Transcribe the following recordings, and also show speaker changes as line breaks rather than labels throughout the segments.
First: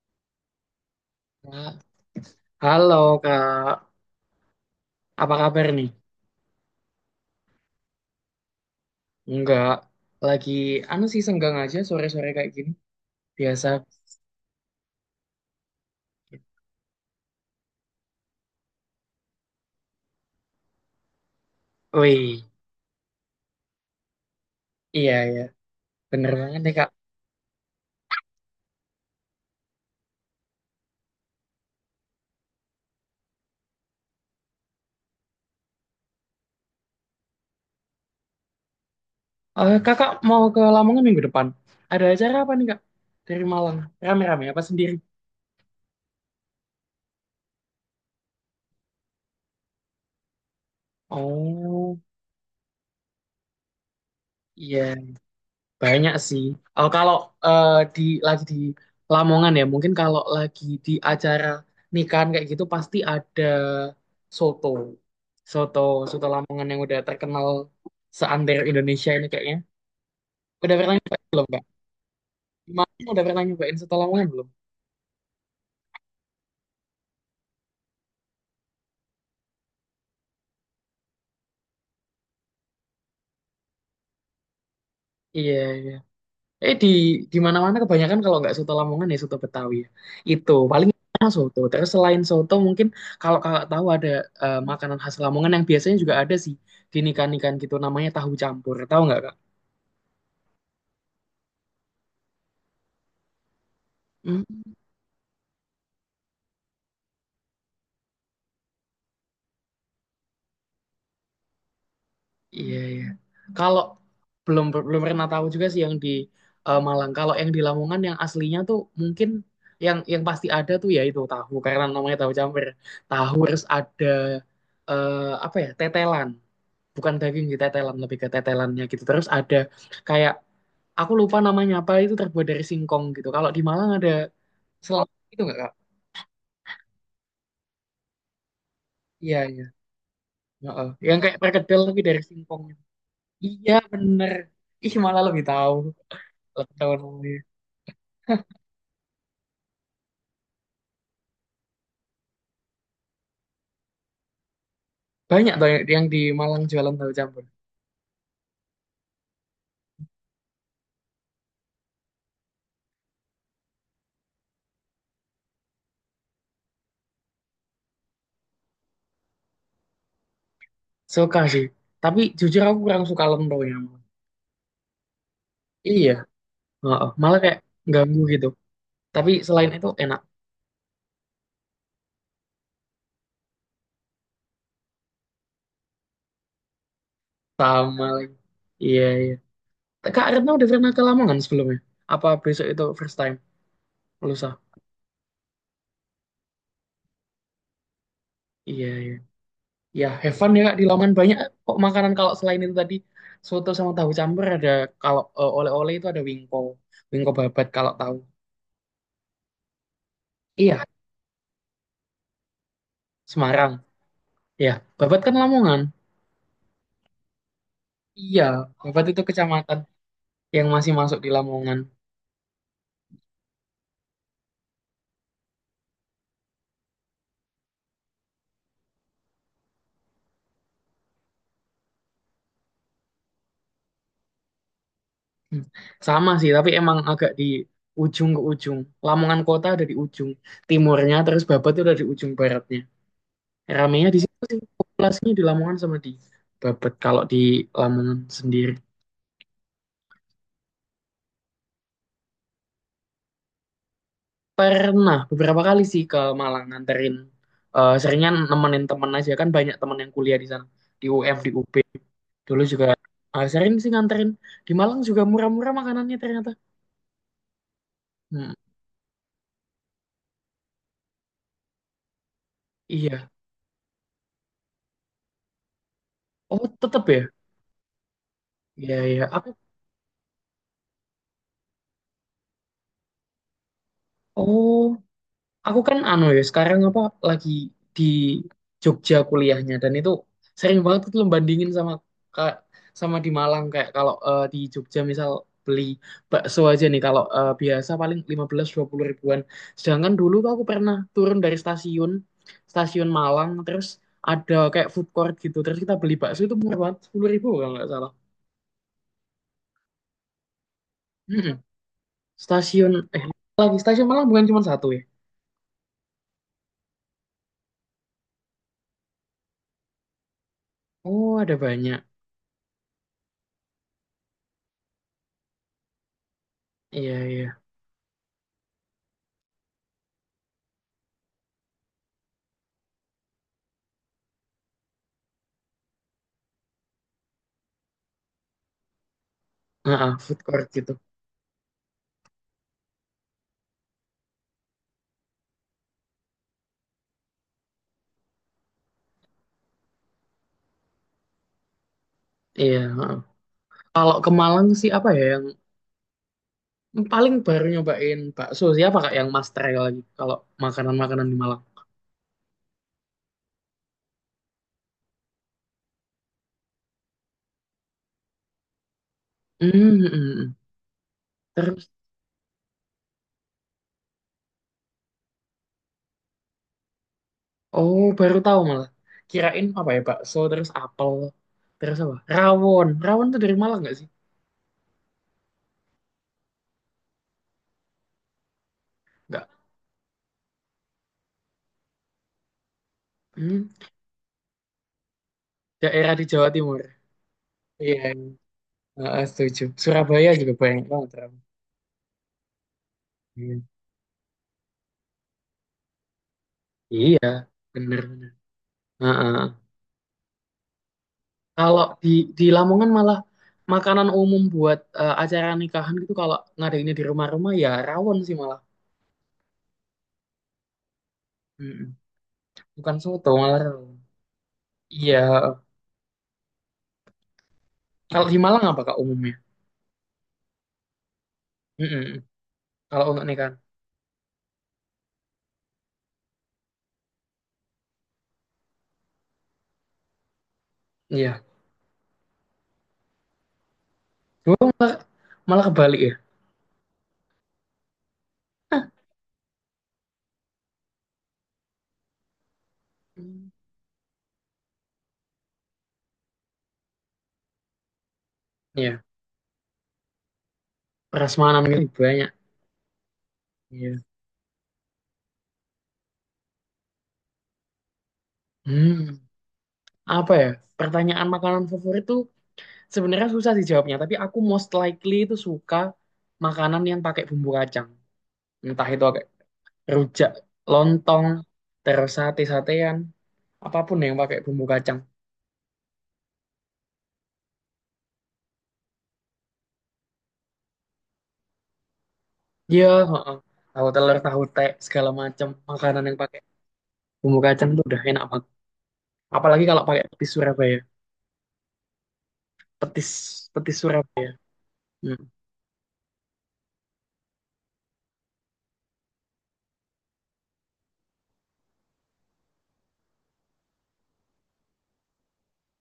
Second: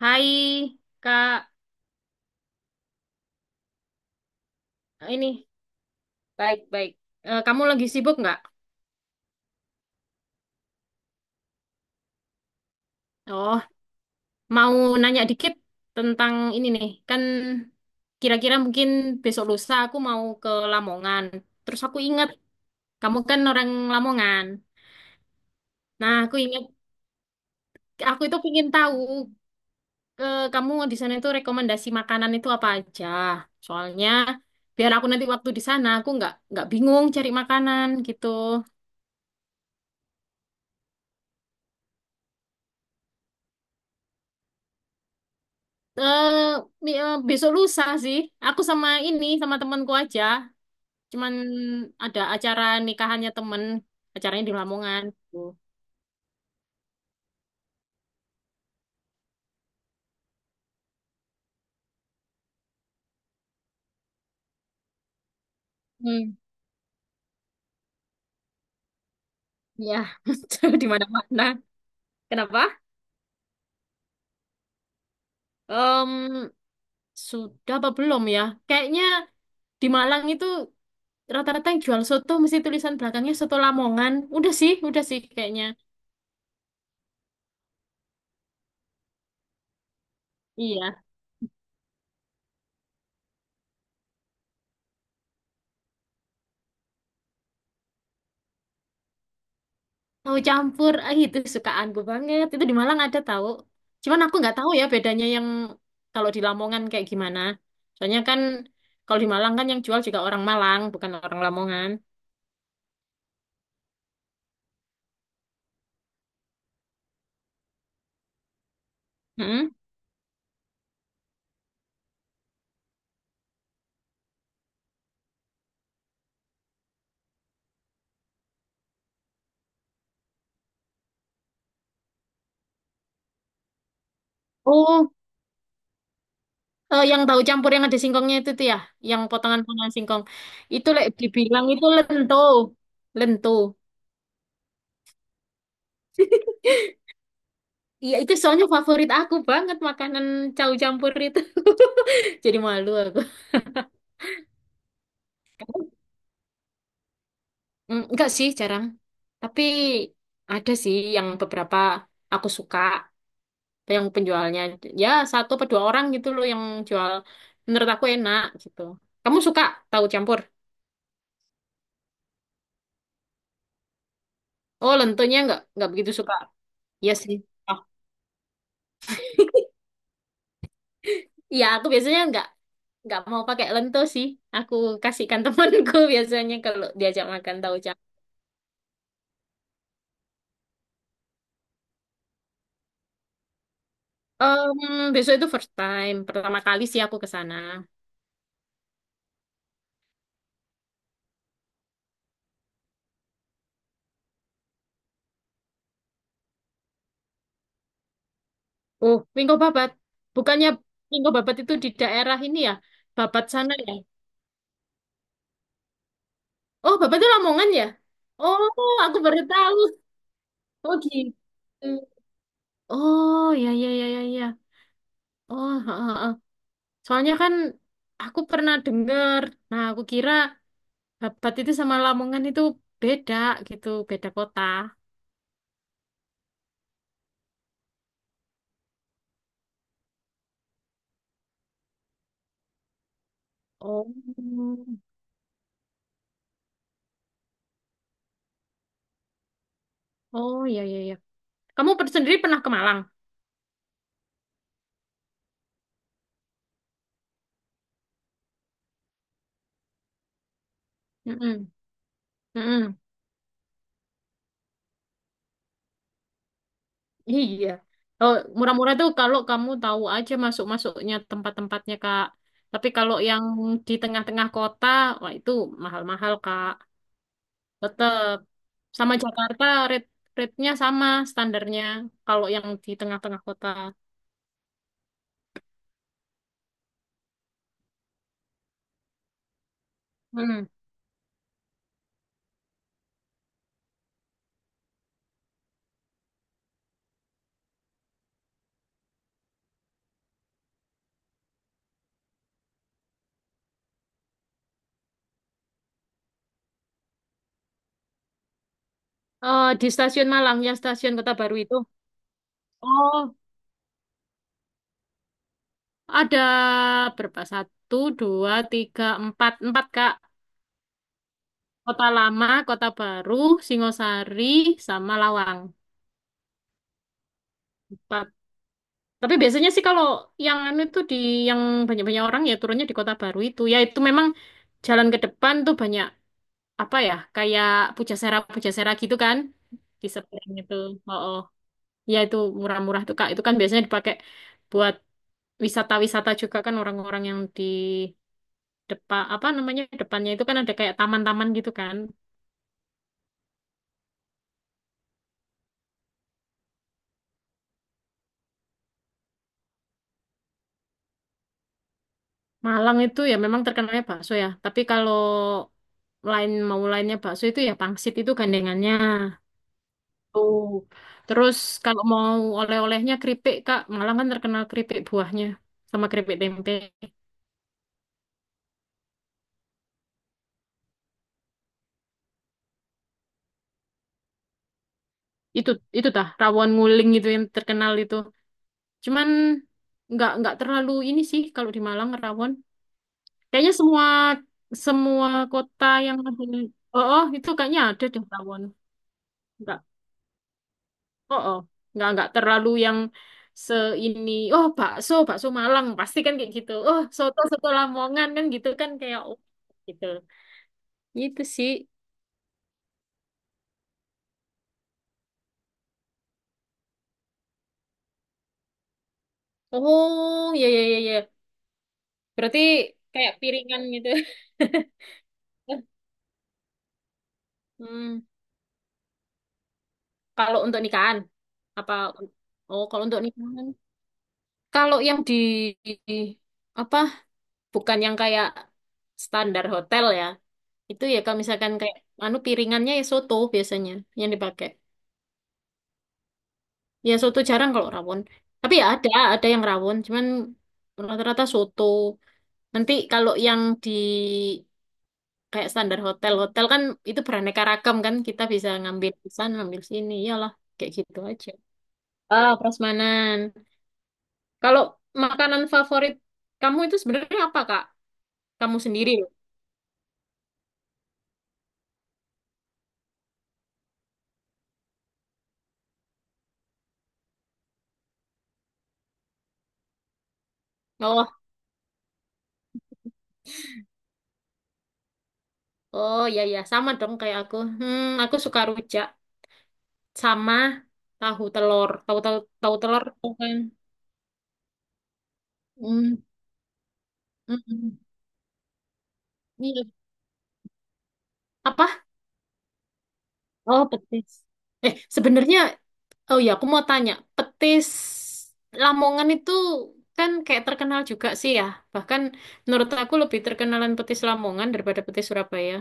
Hai, Kak.
Kak. Halo Kak,
Ini
apa kabar nih?
baik-baik. Eh, kamu lagi sibuk nggak?
Enggak, lagi anu sih senggang aja sore-sore kayak gini.
Oh,
Biasa.
mau nanya dikit tentang ini nih. Kan kira-kira mungkin besok lusa aku mau ke Lamongan. Terus aku ingat
Wih,
kamu kan orang Lamongan.
iya iya,
Nah,
bener
aku
banget
ingat
nih Kak.
aku itu ingin tahu ke kamu di sana itu rekomendasi makanan itu apa aja. Soalnya biar aku nanti waktu di sana aku nggak bingung cari makanan gitu.
Kakak mau ke Lamongan minggu depan? Ada acara apa nih Kak? Dari Malang, rame-rame apa sendiri?
Eh, mi- eh, besok lusa sih. Aku sama ini sama temanku aja. Cuman
Oh,
ada acara nikahannya temen. Acaranya di
iya.
Lamongan. Tuh.
Banyak sih. Oh, kalau eh, di di Lamongan ya, mungkin kalau lagi di acara nikahan kayak gitu pasti ada soto. Soto, soto
Hmm.
Lamongan yang udah terkenal seantero Indonesia ini kayaknya.
Ya,
Udah
di
pernah nyobain
mana-mana.
belum, Kak?
Kenapa?
Gimana? Udah pernah nyobain soto Lamongan belum?
Em, sudah apa belum ya? Kayaknya di Malang itu rata-rata yang jual soto mesti tulisan belakangnya soto Lamongan. Udah sih
Iya,
kayaknya.
Eh di di mana-mana kebanyakan kalau nggak soto Lamongan ya soto Betawi ya. Itu paling
Iya.
enak soto. Terus selain soto mungkin kalau kakak tahu ada makanan khas Lamongan yang biasanya juga ada sih di nikahan-nikahan gitu namanya tahu campur. Tahu nggak kak?
Tahu campur, ah itu sukaanku banget. Itu di Malang ada tahu. Cuman aku
Hmm.
nggak tahu ya bedanya yang kalau di Lamongan kayak gimana. Soalnya kan kalau di Malang kan yang jual juga orang Malang, bukan orang Lamongan.
Iya iya. Kalau belum belum pernah tahu juga sih yang di Malang. Kalau yang di Lamongan yang aslinya tuh mungkin
Mm-mm.
yang pasti ada tuh ya itu tahu karena namanya tahu campur. Tahu harus ada eh, apa ya tetelan. Bukan daging sih tetelan lebih ke tetelannya gitu terus ada kayak aku lupa namanya apa itu terbuat dari singkong gitu kalau di Malang ada selap
Oh,
itu nggak kak.
yang tahu campur yang ada singkongnya itu tuh ya, yang
Iya iya.
potongan-potongan singkong.
Heeh,
Itu lek
yang kayak
dibilang
perkedel
itu
tapi dari
lento,
singkong.
lento.
Iya bener, ih malah lebih tahu, lebih tahu namanya.
Iya itu soalnya favorit aku banget makanan tahu campur itu. Jadi malu aku.
Banyak tuh yang di Malang jualan tahu campur.
Mm, enggak sih, jarang. Tapi ada sih yang beberapa aku suka, yang penjualnya. Ya, satu atau dua orang gitu loh yang jual. Menurut aku enak gitu. Kamu suka tahu campur?
Suka sih, tapi jujur aku kurang suka lentonya.
Oh, lentonya enggak
Iya.
begitu suka.
Heeh,
Iya sih.
malah kayak
Oh,
ganggu gitu, tapi selain itu enak.
iya, aku biasanya enggak mau pakai lento sih. Aku kasihkan temanku biasanya kalau diajak makan tahu
Sama
campur.
lagi. Iya iya. Kak Retno udah pernah ke Lamongan sebelumnya? Apa besok itu first time? Lusa?
Besok itu first time, pertama kali sih aku ke sana.
Iya, iya. Ya, have fun ya Kak. Di Lamongan banyak kok makanan kalau selain itu tadi. Soto sama tahu campur ada, kalau oleh-oleh itu ada wingko. Wingko babat kalau tahu.
Oh, Wingko Babat. Bukannya
Iya,
Wingko Babat itu di daerah ini ya? Babat
Semarang.
sana ya?
Iya, babat kan Lamongan.
Oh, Babat itu Lamongan ya?
Iya,
Oh,
babat
aku
itu
baru
kecamatan
tahu.
yang masih
Oh
masuk di
gitu.
Lamongan.
Oh, ya ya ya ya ya. Oh, ha, ha, ha. Soalnya kan aku pernah dengar. Nah, aku kira Babat itu sama Lamongan itu beda gitu, beda kota.
Hmm. Sama sih, tapi emang agak di ujung ke ujung. Lamongan kota ada di ujung timurnya, terus babat itu ada di ujung baratnya. Ramenya di situ sih
Oh.
populasinya di Lamongan sama di Babet. Kalau di Lamongan sendiri
Oh, ya ya ya. Kamu sendiri pernah ke Malang?
pernah beberapa kali sih ke Malang nganterin, seringnya nemenin temen aja kan banyak temen yang kuliah di sana di UM di
Mm-mm.
UB dulu juga,
Mm-mm.
sering sih nganterin di Malang juga murah-murah makanannya ternyata.
Iya. Oh,
Hmm,
murah-murah tuh kalau kamu tahu aja masuk-masuknya tempat-tempatnya, Kak. Tapi kalau
iya.
yang di tengah-tengah kota, wah itu mahal-mahal,
Oh
Kak.
tetep ya.
Tetap
Iya
sama
iya. Aku
Jakarta rate rate-nya sama standarnya kalau yang di tengah-tengah kota.
oh, aku kan sekarang apa lagi di Jogja kuliahnya dan itu
Hmm.
sering banget tuh lo bandingin sama ka- sama di Malang kayak kalau di Jogja misal beli bakso aja nih kalau biasa paling 15 20 ribuan. Sedangkan dulu tuh aku pernah turun dari stasiun stasiun Malang terus ada kayak food court gitu. Terus kita beli bakso itu murah banget 10 ribu kalau nggak salah.
Eh, di stasiun Malang ya, stasiun Kota
Mm-mm.
Baru itu.
Stasiun eh
Oh,
lagi stasiun Malang bukan cuma satu ya.
ada berapa? Satu, dua, tiga, empat. Empat, Kak.
Oh, ada banyak.
Kota Lama, Kota Baru, Singosari, sama Lawang.
Iya, iya.
Tapi biasanya sih kalau yang anu itu di yang banyak-banyak orang ya turunnya di Kota Baru itu. Ya itu memang jalan ke depan tuh banyak apa ya kayak pujasera-pujasera gitu kan di
Heeh, food
seberang
court
itu.
gitu.
Oh, oh. Ya itu murah-murah tuh Kak. Itu kan biasanya dipakai buat wisata-wisata juga kan orang-orang yang di depan apa namanya depannya itu kan ada kayak taman-taman gitu kan.
Iya, heeh. Kalau ke Malang sih apa ya yang paling baru nyobain bakso siapa kak yang mas try lagi kalau makanan-makanan di Malang.
Malang itu ya memang terkenalnya bakso ya. Tapi kalau lain mau lainnya bakso itu ya pangsit itu gandengannya.
Hmm, hmm, hmm,
Tuh.
hmm.
Terus
Terus
kalau mau oleh-olehnya keripik, Kak, Malang kan terkenal keripik buahnya sama keripik tempe.
oh, baru tahu malah. Kirain apa ya bakso terus apel terus apa? Rawon. Rawon tuh dari Malang nggak sih?
Itu itu tah rawon nguling itu yang terkenal itu. Cuman
Nggak.
nggak terlalu ini sih kalau di Malang rawon.
Hmm,
Kayaknya semua semua kota
daerah
yang
di
ada,
Jawa Timur.
oh, oh itu kayaknya
Iya.
ada deh rawon.
Heeh, setuju.
Nggak,
Surabaya juga banyak banget rawon.
oh, oh, nggak terlalu yang
Iya.
se ini, oh bakso bakso Malang pasti kan kayak gitu. Oh
Iya,
soto soto Lamongan
bener-bener.
kan gitu kan kayak oh, gitu. Itu
Kalau
sih.
di Lamongan malah makanan umum buat acara nikahan gitu kalau ngadainnya di rumah-rumah ya rawon sih malah.
Oh, ya ya ya ya.
Mm-mm.
Berarti
Bukan soto
kayak
malah
piringan
rawon.
gitu.
Iya.
Hmm,
Kalau di Malang apa kak umumnya?
kalau untuk nikahan apa.
Mm-mm.
Oh, kalau
Kalau
untuk
untuk nikahan.
nikahan. Kalau yang di- apa? Bukan yang kayak standar hotel ya. Itu ya kalau
Iya.
misalkan kayak anu piringannya ya soto biasanya yang
Gua
dipakai.
malah, malah kebalik ya.
Ya soto jarang kalau rawon. Tapi ya ada yang rawon, cuman rata-rata soto. Nanti kalau
Hmm.
yang di kayak standar hotel. Hotel kan itu beraneka ragam kan, kita bisa
Iya.
ngambil di sana, ngambil sini. Iyalah, kayak gitu aja.
Prasmanan gitu banyak.
Ah, prasmanan.
Iya.
Kalau makanan favorit kamu itu sebenarnya apa, Kak? Kamu sendiri
Hmm.
loh.
Apa ya? Pertanyaan makanan favorit tuh sebenarnya susah sih jawabnya. Tapi aku most likely itu suka makanan yang pakai bumbu kacang. Entah itu rujak,
Oh,
lontong, terus sate-satean, apapun yang pakai bumbu kacang.
oh ya ya, sama dong kayak aku. Hmm, aku suka rujak sama tahu telur. Tahu tahu tahu
Iya,
telur tuh
heeh.
kan.
Tahu telur, tahu tek, segala macam makanan yang
Hmm,
pakai bumbu
mm,
kacang tuh
mm.
udah enak banget, apalagi
Iya.
kalau pakai petis Surabaya.
Apa?
Petis petis
Oh, petis.
Surabaya.
Eh,
Hmm.
sebenarnya. Oh ya, aku mau tanya, petis Lamongan itu kan kayak terkenal juga sih ya. Bahkan menurut aku lebih terkenalan petis Lamongan daripada petis Surabaya.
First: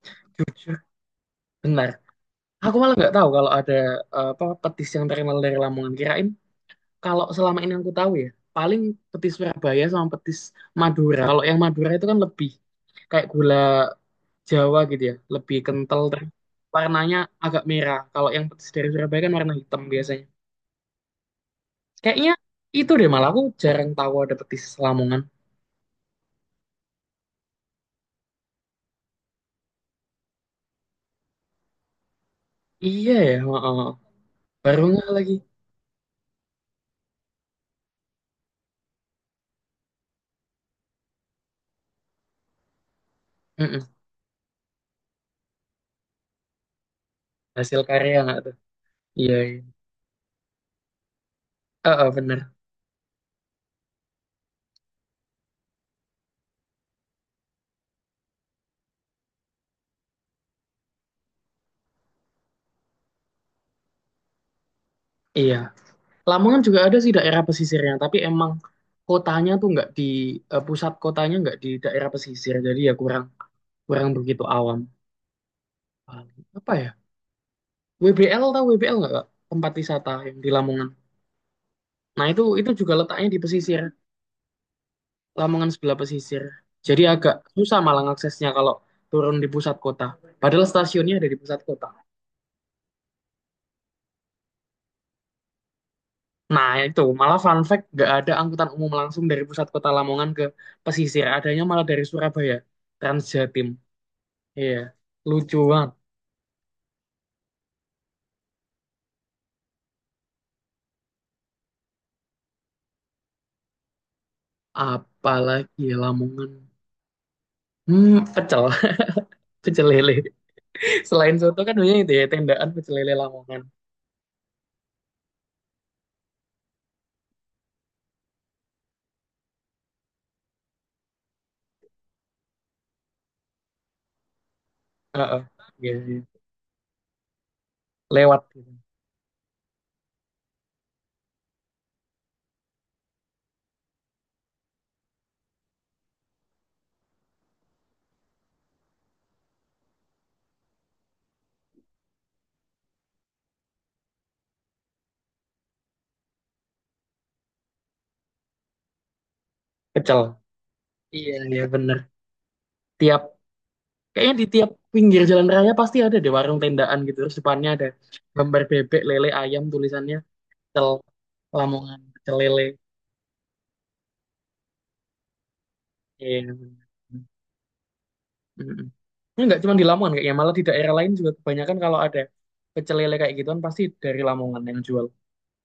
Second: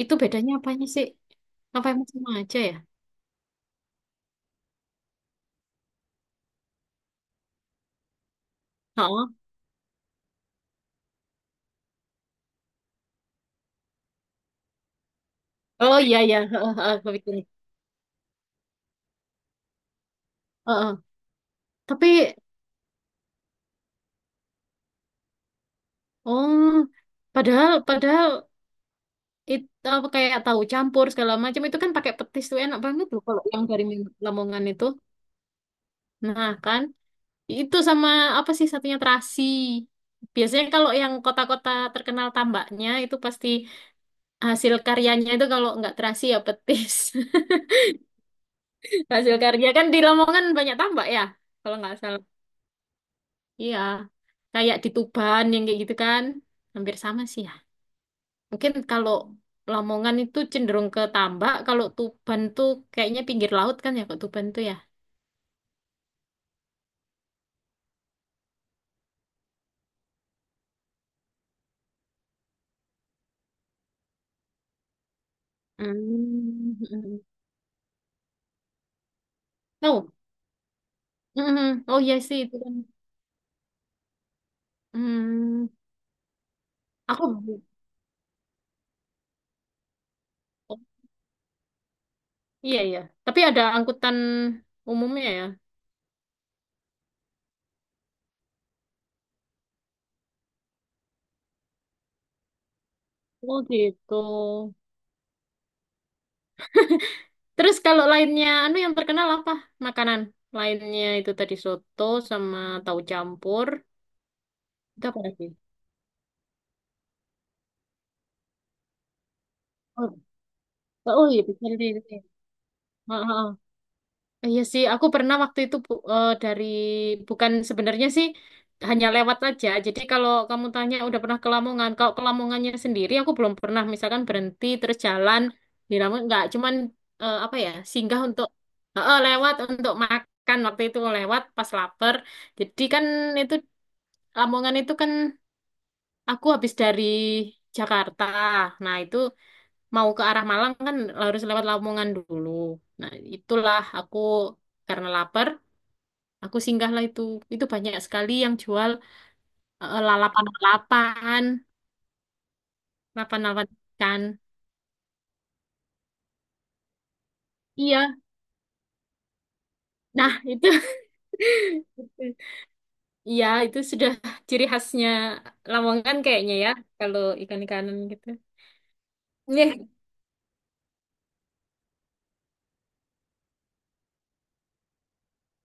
Itu bedanya
Jujur
apanya sih? Apa
benar,
emang sama aja ya?
aku malah nggak tahu kalau ada apa petis yang terkenal dari Lamongan. Kirain kalau selama ini yang aku tahu ya paling
Oh,
petis Surabaya sama petis Madura. Kalau yang Madura itu kan lebih kayak gula Jawa gitu ya, lebih
oh
kental
iya
dan
iya, heeh, heeh,
warnanya
kepikiran.
agak merah. Kalau yang petis dari Surabaya kan warna hitam biasanya.
Heeh.
Kayaknya
Tapi
itu deh, malah aku jarang tahu ada petis Lamongan.
oh, padahal padahal itu apa kayak tahu campur segala macam itu kan pakai petis tuh enak banget
Iya
loh
ya,
kalau yang dari
heeh.
Lamongan
Baru
itu.
nggak lagi.
Nah, kan? Itu sama apa sih satunya terasi. Biasanya kalau yang kota-kota terkenal tambaknya itu pasti
Mm-mm.
hasil karyanya itu kalau nggak terasi ya petis.
Hasil karya nggak tuh? Iya,
Hasil
iya.
karya kan di Lamongan banyak tambak ya, kalau nggak
Heeh,
salah.
bener.
Iya, kayak di Tuban yang kayak gitu kan, hampir sama sih ya. Mungkin kalau Lamongan itu cenderung ke tambak, kalau Tuban tuh kayaknya pinggir laut kan ya, kok Tuban tuh ya.
Iya. Lamongan juga ada sih daerah pesisirnya, tapi emang kotanya tuh nggak di eh, pusat kotanya nggak di daerah pesisir, jadi ya kurang kurang begitu awam. Paling apa ya?
Hmm.
WBL, tahu WBL nggak, Kak? Tempat wisata
Oh,
yang di Lamongan.
mm, oh iya
Nah
sih itu
itu
kan.
juga letaknya di pesisir,
Hmm,
Lamongan sebelah pesisir. Jadi
aku.
agak susah malah aksesnya kalau turun di pusat kota. Padahal stasiunnya ada di pusat kota.
Iya, iya. Tapi ada angkutan umumnya ya.
Nah itu malah fun fact nggak ada angkutan umum langsung dari pusat kota Lamongan ke pesisir. Adanya malah dari Surabaya,
Oh
Transjatim.
gitu.
Iya, lucu banget.
Terus kalau lainnya, anu yang terkenal apa? Makanan. Lainnya itu tadi soto sama tahu campur. Itu apa lagi?
Apalagi ya Lamongan. Hmm, pecel, pecel lele.
Oh, oh
Selain
iya,
soto
bisa
kan
di
banyak itu ya
sini.
tendaan pecel lele Lamongan.
Iya sih, aku pernah waktu itu dari bukan sebenarnya sih hanya lewat aja. Jadi kalau kamu tanya udah pernah ke Lamongan, kalau ke Lamongannya sendiri aku belum pernah misalkan berhenti terus
Heeh.
jalan
Iya,
di
iya.
Lamongan nggak cuman apa ya, singgah
Lewat
untuk
gitu.
lewat untuk makan waktu itu lewat pas lapar. Jadi kan itu Lamongan itu kan aku habis dari Jakarta. Nah, itu mau ke arah Malang kan harus lewat Lamongan dulu. Nah, itulah aku karena lapar. Aku singgahlah itu. Itu banyak sekali yang jual
Pecel. Iya,
lalapan-lalapan,
iya bener. Tiap
lalapan-lalapan ikan.
Kayaknya di tiap pinggir jalan raya pasti ada deh warung tendaan gitu. Terus depannya ada
Iya,
gambar bebek, lele, ayam, tulisannya
nah itu.
pecel Lamongan, pecel lele.
Iya, itu sudah ciri khasnya Lamongan
Iya,
kayaknya ya,
bener.
kalau ikan-ikanan gitu.
Mm-mm. Ini nggak cuma di
Iya.
Lamongan kayaknya, malah di daerah lain juga kebanyakan kalau ada pecel lele kayak gituan pasti dari Lamongan yang jual.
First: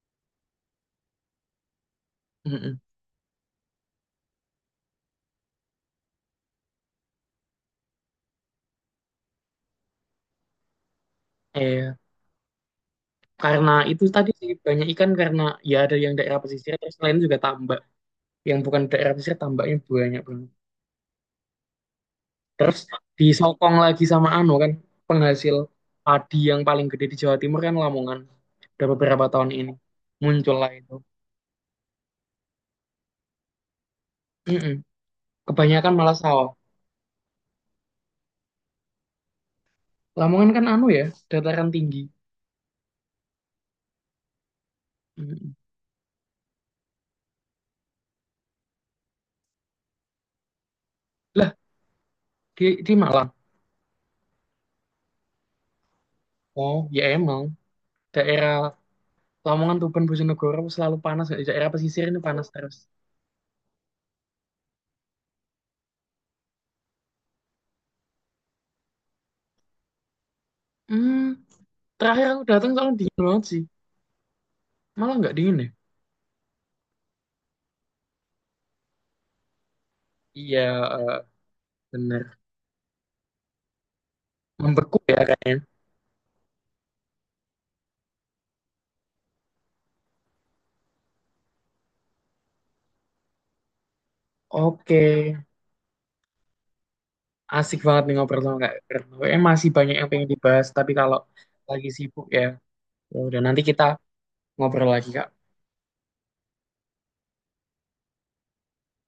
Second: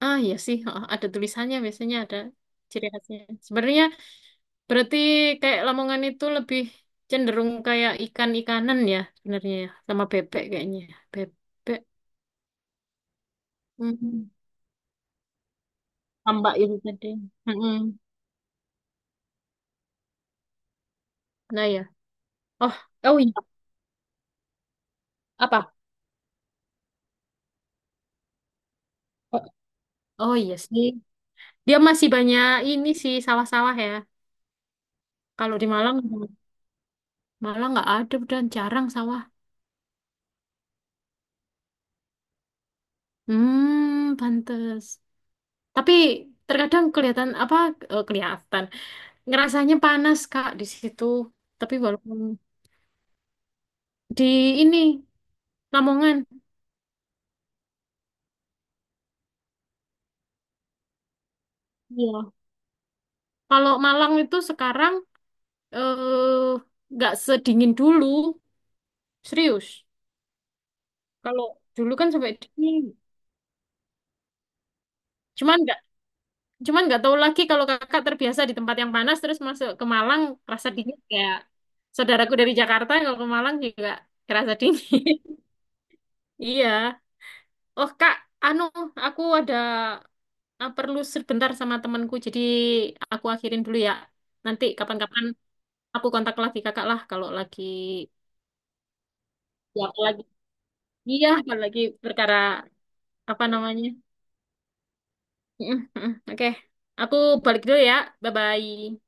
Ah, iya sih, oh, ada tulisannya biasanya ada
Mm-mm.
ciri khasnya. Sebenarnya berarti kayak Lamongan itu lebih cenderung kayak ikan-ikanan ya sebenarnya ya, sama bebek kayaknya. Bebek,
Iya. Karena itu tadi
mm,
sih banyak ikan karena ya ada yang daerah
tambak
pesisir
itu
terus
tadi.
lain juga
Mm-mm.
tambak. Yang bukan daerah pesisir tambaknya banyak banget.
Nah, ya. Oh,
Terus
oh iya.
disokong lagi sama anu kan penghasil
Apa?
padi yang paling gede di Jawa Timur kan Lamongan. Udah beberapa
Oh,
tahun ini
oh
muncul
iya
lah
sih.
itu.
Dia masih banyak ini sih sawah-sawah ya.
Mm-mm.
Kalau di
Kebanyakan
Malang,
malah sawah.
Malang nggak ada dan jarang sawah.
Lamongan kan dataran tinggi.
Hmm, pantes.
Mm-mm.
Tapi terkadang kelihatan apa kelihatan ngerasanya panas Kak di situ.
Lah
Tapi walaupun
di Malang.
di ini Lamongan,
Oh ya emang daerah Lamongan, Tuban, Bojonegoro selalu panas. Daerah pesisir ini
iya.
panas terus.
Kalau Malang itu sekarang eh nggak sedingin dulu, serius.
Hmm,
Kalau dulu kan
terakhir
sampai
aku datang
dingin.
soalnya dingin banget sih. Malah nggak dingin
Cuman
ya.
Cuman nggak tahu lagi kalau kakak terbiasa di tempat yang panas terus masuk ke Malang
Iya,
rasa dingin
eh,
kayak
bener.
saudaraku dari Jakarta yang kalau ke Malang juga kerasa
Membeku
dingin.
ya kayaknya.
Iya. Oh kak, anu aku ada perlu sebentar sama temanku jadi aku akhirin dulu ya. Nanti
Oke.
kapan-kapan aku kontak lagi kakak lah kalau lagi
Asik banget nih ngobrol sama Kak Retno. Masih
ya
banyak
kalau
yang
lagi
pengen dibahas, tapi kalau
iya kalau lagi
lagi sibuk
perkara
ya. Ya udah
apa
nanti kita
namanya.
ngobrol lagi Kak.
Oke, aku balik dulu ya. Bye-bye.